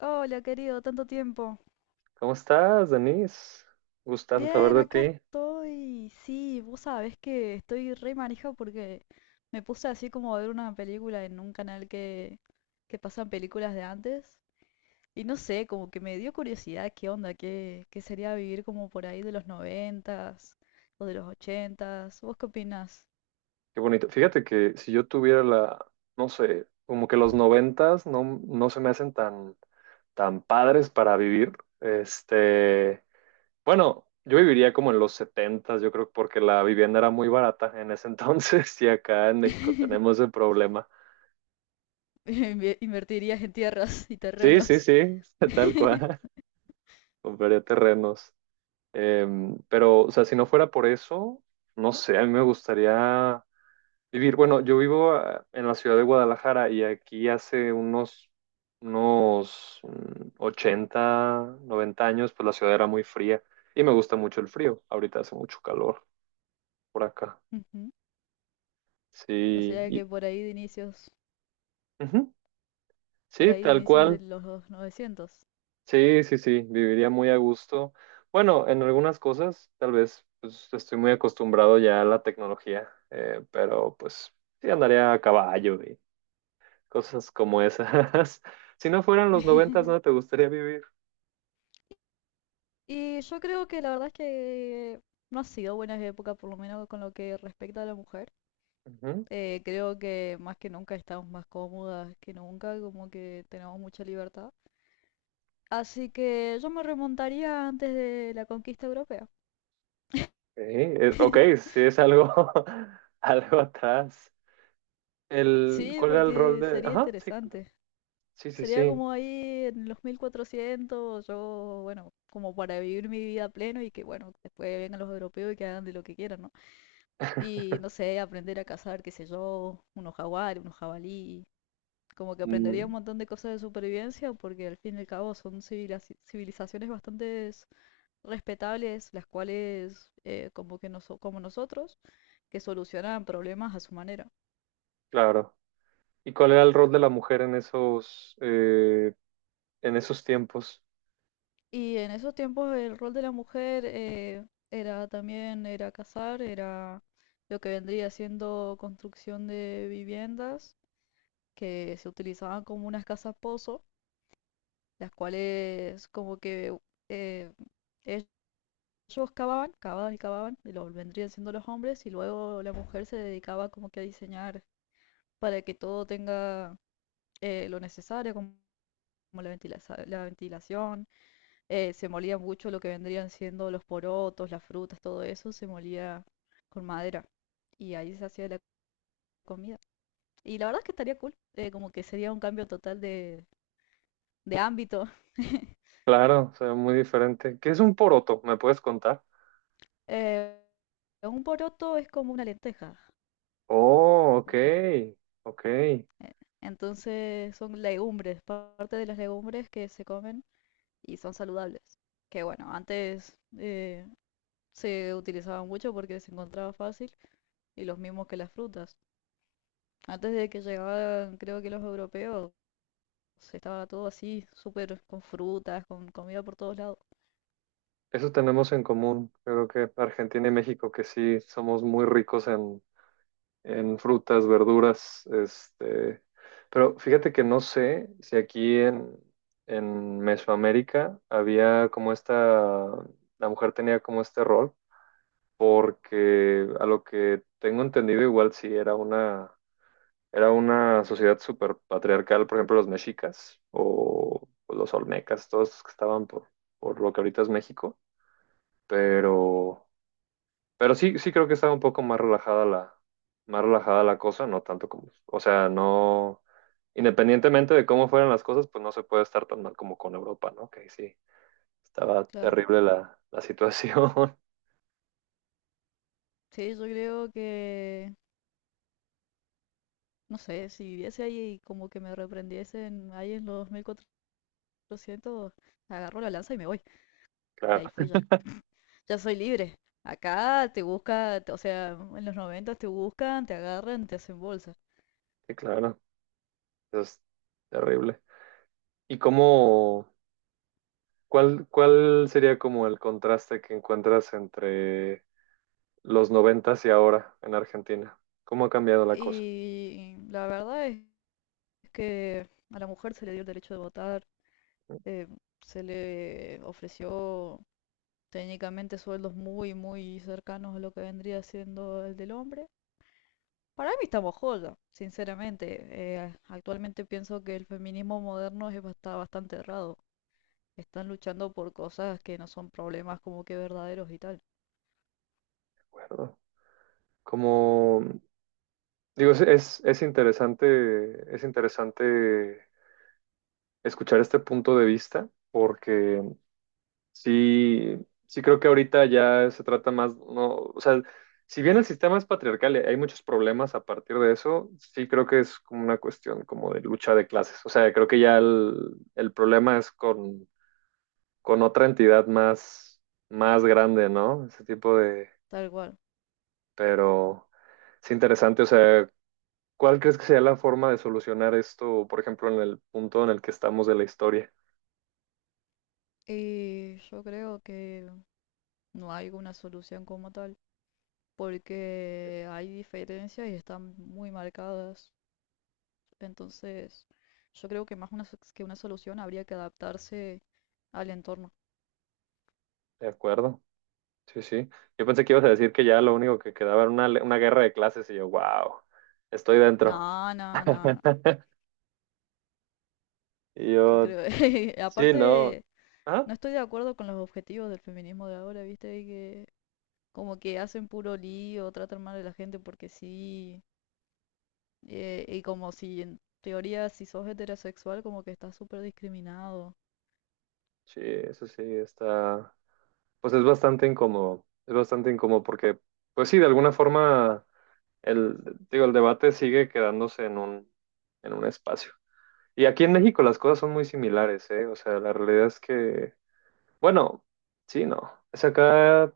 Hola, querido, tanto tiempo. ¿Cómo estás, Denise? Gustazo saber Bien, de acá ti. estoy. Sí, vos sabés que estoy re manija porque me puse así como a ver una película en un canal que pasan películas de antes. Y no sé, como que me dio curiosidad qué onda, qué sería vivir como por ahí de los noventas o de los ochentas. ¿Vos qué opinás? Qué bonito. Fíjate que si yo tuviera no sé, como que los noventas no se me hacen tan padres para vivir. Este, bueno, yo viviría como en los setentas, yo creo, porque la vivienda era muy barata en ese entonces y acá en México tenemos ese problema. Invertirías en tierras y Sí, sí, terrenos. sí, tal cual. Compraría terrenos. Pero, o sea, si no fuera por eso, no sé, a mí me gustaría. Vivir, bueno, yo vivo en la ciudad de Guadalajara, y aquí hace unos 80, 90 años, pues la ciudad era muy fría y me gusta mucho el frío. Ahorita hace mucho calor por acá. Ujú. O Sí, sea que por ahí de inicios, ujú. por Sí, ahí de tal inicios de cual. los 900. Sí, sí, sí, viviría muy a gusto. Bueno, en algunas cosas, tal vez, pues estoy muy acostumbrado ya a la tecnología, pero pues sí andaría a caballo, cosas como esas. Si no fueran los noventas, no te gustaría vivir. Y yo creo que la verdad es que no ha sido buena época, por lo menos con lo que respecta a la mujer. Ujú. Creo que más que nunca estamos más cómodas que nunca, como que tenemos mucha libertad. Así que yo me remontaría antes de la conquista europea. Sí, ok, sí es algo, algo atrás. Sí, ¿Cuál era el rol porque de...? sería Ajá, sí, cuéntame. interesante. Sí, sí, Sería sí. como ahí en los 1400 yo, bueno, como para vivir mi vida a pleno y que, bueno, después vengan los europeos y que hagan de lo que quieran, ¿no? Y no sé, aprender a cazar, qué sé yo, unos jaguares, unos jabalí. Como que Mm, aprendería un montón de cosas de supervivencia porque al fin y al cabo son civilizaciones bastante respetables, las cuales, como que como nosotros, que solucionan problemas a su manera. claro. ¿Y cuál era el rol de la mujer en esos tiempos? Y en esos tiempos el rol de la mujer era también, era cazar, era lo que vendría siendo construcción de viviendas que se utilizaban como unas casas pozo las cuales como que eh, ellos cavaban, cavaban y cavaban, y lo vendrían siendo los hombres, y luego la mujer se dedicaba como que a diseñar para que todo tenga lo necesario, como como la ventilación, se molía mucho lo que vendrían siendo los porotos, las frutas, todo eso, se molía con madera, y ahí se hacía la comida. Y la verdad es que estaría cool, como que sería un cambio total de ámbito. Claro, o sea, muy diferente. ¿Qué es un poroto? ¿Me puedes contar? Eh, un poroto es como una lenteja. Oh, ok, Una len- ok. eh, Entonces son legumbres, parte de las legumbres que se comen y son saludables. Que bueno, antes se utilizaban mucho porque se encontraba fácil y los mismos que las frutas. Antes de que llegaran, creo que los europeos, estaba todo así, súper con frutas, con comida por todos lados. Eso tenemos en común. Creo que Argentina y México, que sí, somos muy ricos en frutas, verduras, este, pero fíjate que no sé si aquí en Mesoamérica había como esta, la mujer tenía como este rol, porque a lo que tengo entendido, igual sí era una sociedad súper patriarcal, por ejemplo los mexicas o los olmecas, todos los que estaban por lo que ahorita es México, pero... Pero sí, sí creo que estaba un poco más relajada la cosa, no tanto como, o sea, no, independientemente de cómo fueran las cosas, pues no se puede estar tan mal como con Europa, ¿no? Que ahí sí, estaba Claro. terrible la situación. Sí, yo creo que no sé, si viviese ahí y como que me reprendiesen ahí en los 1400, lo siento, agarro la lanza y me voy. Y Claro, ahí fui ya. Ya soy libre. Acá te busca, o sea, en los 90 te buscan, te agarran, te hacen bolsa. sí, claro, eso es terrible. ¿Y cuál sería como el contraste que encuentras entre los noventas y ahora en Argentina? ¿Cómo ha cambiado la cosa? Y la verdad es que a la mujer se le dio el derecho de votar, eh, se le ofreció técnicamente sueldos muy, muy cercanos a lo que vendría siendo el del hombre. Para mí estamos joya, sinceramente. Actualmente pienso que el feminismo moderno es está bastante errado. Están luchando por cosas que no son problemas como que verdaderos y tal. ¿De acuerdo? ¿Cómo? Digo, es interesante escuchar este punto de vista, porque sí, sí creo que ahorita ya se trata más, no, o sea, si bien el sistema es patriarcal y hay muchos problemas a partir de eso, sí creo que es como una cuestión como de lucha de clases. O sea, creo que ya el problema es con otra entidad más grande, ¿no? Ese tipo de... Tal cual. Pero es interesante, o sea, ¿cuál crees que sea la forma de solucionar esto, por ejemplo, en el punto en el que estamos de la historia? Y yo creo que no hay una solución como tal, porque hay diferencias y están muy marcadas. Entonces, yo creo que más una, que una solución habría que adaptarse al entorno. ¿De acuerdo? Sí, sí. Yo pensé que ibas a decir que ya lo único que quedaba era una guerra de clases y yo, wow, estoy dentro. No, no, no, no. Y Yo yo, creo, sí, no. aparte, Ah, no estoy de acuerdo con los objetivos del feminismo de ahora, ¿viste? Que como que hacen puro lío, tratan mal a la gente porque sí. Y como si en teoría si sos heterosexual como que estás súper discriminado. sí, eso sí, está. Pues es bastante incómodo. Es bastante incómodo porque, pues sí, de alguna forma, el, digo, el debate sigue quedándose en un espacio. Y aquí en México las cosas son muy similares, ¿eh? O sea, la realidad es que... Bueno, sí, no. Es acá,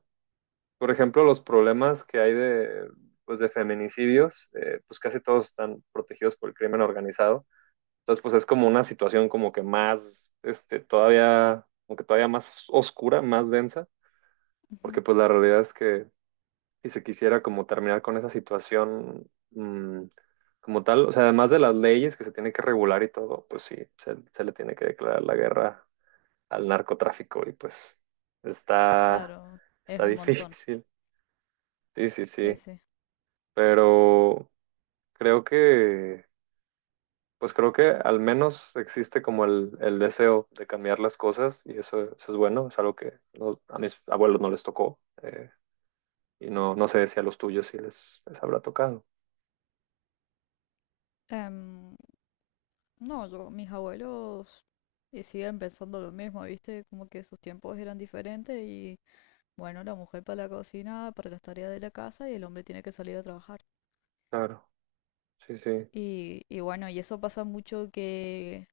por ejemplo, los problemas que hay pues, de feminicidios, pues casi todos están protegidos por el crimen organizado. Entonces, pues es como una situación como que más, este, todavía, como que todavía más oscura, más densa, porque Ujú. pues la realidad es que si se quisiera como terminar con esa situación, como tal, o sea, además de las leyes que se tiene que regular y todo, pues sí, se le tiene que declarar la guerra al narcotráfico y pues está, Claro, es está un montón. difícil. Sí, sí, Sí, sí. sí. Pero creo que, pues creo que al menos existe como el deseo de cambiar las cosas, y eso es bueno, es algo que a mis abuelos no les tocó, y no, no sé si a los tuyos sí les habrá tocado. Em, no, yo, mis abuelos siguen pensando lo mismo, ¿viste? Como que sus tiempos eran diferentes y bueno, la mujer para la cocina, para las tareas de la casa y el hombre tiene que salir a trabajar. Claro, sí, sí. Y bueno, y eso pasa mucho que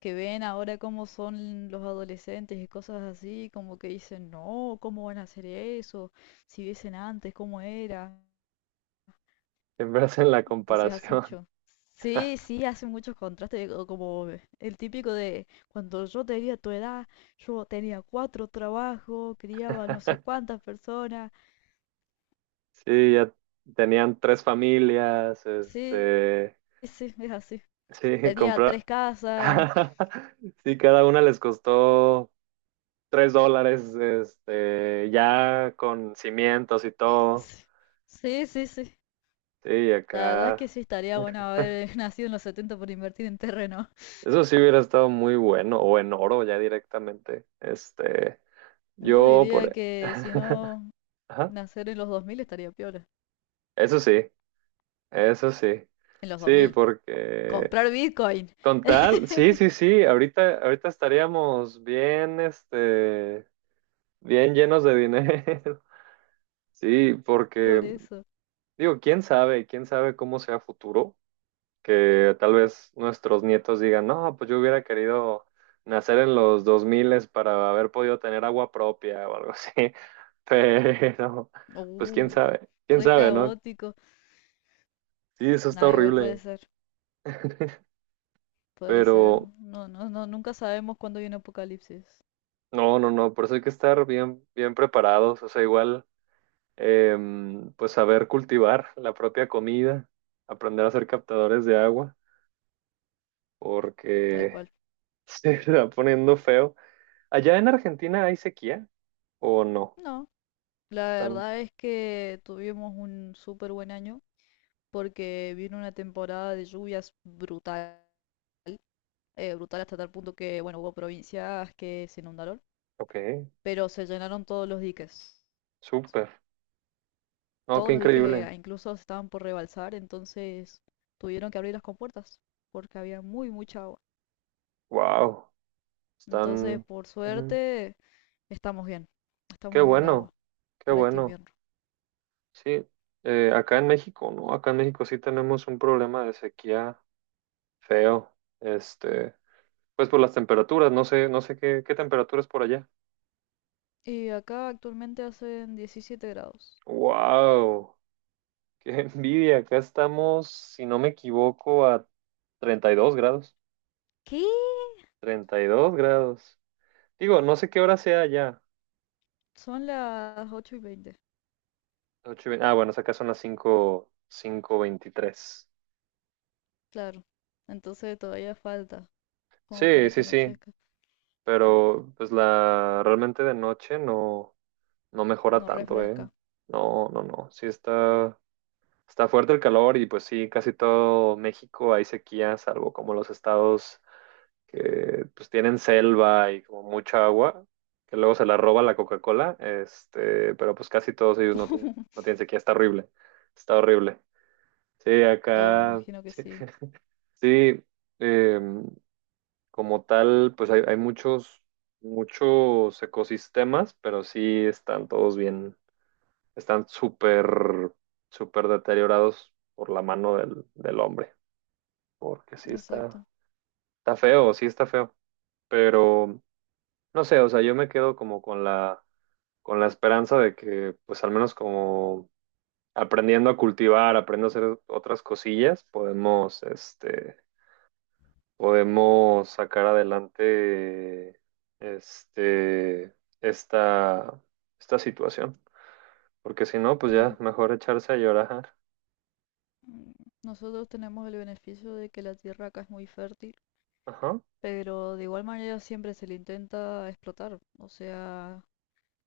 que ven ahora cómo son los adolescentes y cosas así, como que dicen, no, ¿cómo van a hacer eso? Si viesen antes, ¿cómo era? Siempre hacen la Entonces hace comparación. mucho. Sí, sí, hace muchos contrastes, o como el típico de cuando yo tenía tu edad, yo tenía cuatro trabajos, criaba no sé cuántas personas. Sí, ya tenían tres familias, Sí, este, sí, es así. sí, Tenía tres comprar. casas. Sí, cada una les costó $3, este, ya con cimientos y eh, todo. Sí, sí, sí, sí. Sí, La verdad es acá. que sí estaría bueno haber nacido en los 70 por invertir en terreno. Eso sí hubiera estado muy bueno, o en oro ya directamente. Este, Yo yo diría por... que si no Ajá. nacer en los 2000 estaría piola. Eso sí, eso sí. En los dos Sí, mil porque comprar Bitcoin. con tal, sí, sí, sí, ahorita, ahorita estaríamos bien, este, bien llenos de dinero. Sí, Por porque eso. digo, quién sabe cómo sea futuro, que tal vez nuestros nietos digan, no, pues yo hubiera querido nacer en los 2000 para haber podido tener agua propia o algo así, pero pues Uh, quién re sabe, ¿no? caótico. Sí, eso está Nah, igual puede horrible, ser. Puede ser. pero No, no, no. Nunca sabemos cuándo viene apocalipsis. no, no, no, por eso hay que estar bien, bien preparados, o sea, igual, pues saber cultivar la propia comida, aprender a ser captadores de agua, Tal porque cual. se está poniendo feo. ¿Allá en Argentina hay sequía o no? No. La Están, verdad es que tuvimos un súper buen año porque vino una temporada de lluvias brutal. Brutal hasta tal punto que, bueno, hubo provincias que se inundaron, ok, pero se llenaron todos los diques. súper. No, qué Todos los diques increíble. incluso estaban por rebalsar, entonces tuvieron que abrir las compuertas porque había muy mucha agua. Wow, Entonces, están, por ujú. suerte, estamos bien, Qué estamos bien de agua bueno, qué para este bueno. invierno. Sí, acá en México, ¿no? Acá en México sí tenemos un problema de sequía feo. Este, pues por las temperaturas, no sé qué temperaturas por allá. Y acá actualmente hacen 17 grados. Wow, qué envidia. Acá estamos, si no me equivoco, a 32 grados. ¿Qué? 32 grados. Digo, no sé qué hora sea allá. Son las 8:20. Ah, bueno, acá son las cinco veintitrés. Claro. Entonces todavía falta como para Sí, que sí, sí, anochezca, pero pues la realmente de noche no mejora no tanto, ¿eh? refresca. No, no, no, sí está fuerte el calor, y pues sí, casi todo México hay sequía, salvo como los estados que pues tienen selva y como mucha agua, que luego se la roba la Coca-Cola, este, pero pues casi todos ellos no tienen, no tienen sequía. Está horrible, está horrible. Sí, Oh, me acá... imagino que sí. sí, Sí, em, como tal, pues hay muchos, muchos ecosistemas, pero sí están todos bien, están súper, súper deteriorados por la mano del hombre, porque sí está, exacto, está feo, sí está feo, pero no sé, o sea, yo me quedo como con la esperanza de que, pues al menos como aprendiendo a cultivar, aprendiendo a hacer otras cosillas, podemos, este, podemos sacar adelante este, esta, esta situación. Porque si no, pues ya claro. mejor echarse a llorar. Mm, Nosotros tenemos el beneficio de que la tierra acá es muy fértil, Ajá. pero de igual manera siempre se le intenta explotar. O sea,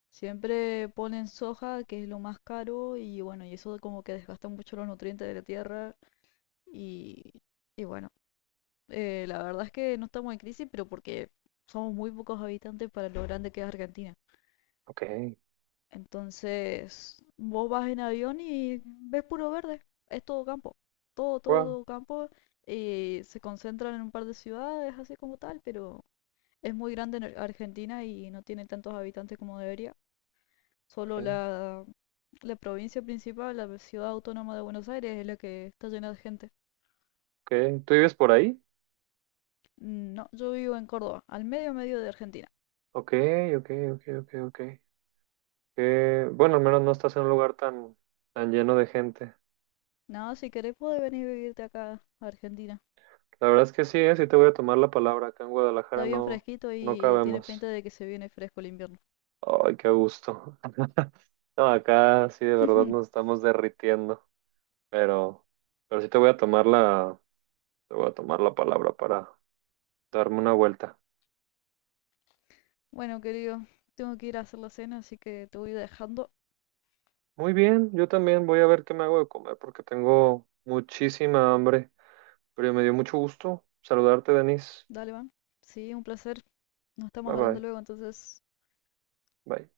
siempre ponen soja, que es lo más caro, y bueno, y eso como que desgasta mucho los nutrientes de la tierra. Y, y bueno, la verdad es que no estamos en crisis, pero porque somos muy pocos habitantes para lo grande que es Argentina. Ok. Entonces, vos vas en avión y ves puro verde, es todo campo, todo, todo, Wow. todo campo. Y se concentran en un par de ciudades, así como tal, pero es muy grande en Argentina y no tiene tantos habitantes como debería. Solo Ok. la, la provincia principal, la ciudad autónoma de Buenos Aires, es la que está llena de gente. Ok. ¿Tú vives por ahí? No, yo vivo en Córdoba, al medio medio de Argentina. Ok, ok, ok, ok, ok. Bueno, al menos no estás en un lugar tan lleno de gente. Nada, si querés puedes venir a vivirte acá a Argentina. La verdad es que sí, sí te voy a tomar la palabra. Acá en Está Guadalajara bien no, fresquito no y tiene cabemos. pinta de que se viene fresco el invierno. Ay, qué gusto. No, acá sí de verdad nos estamos derritiendo. pero, pero sí te voy a tomar la palabra para darme una vuelta. Bueno, querido, tengo que ir a hacer la cena, así que te voy dejando. Muy bien, yo también voy a ver qué me hago de comer porque tengo muchísima hambre, pero me dio mucho gusto saludarte, Denise. Dale, van. Sí, un placer. Nos estamos Bye hablando bye. luego, entonces. Bye.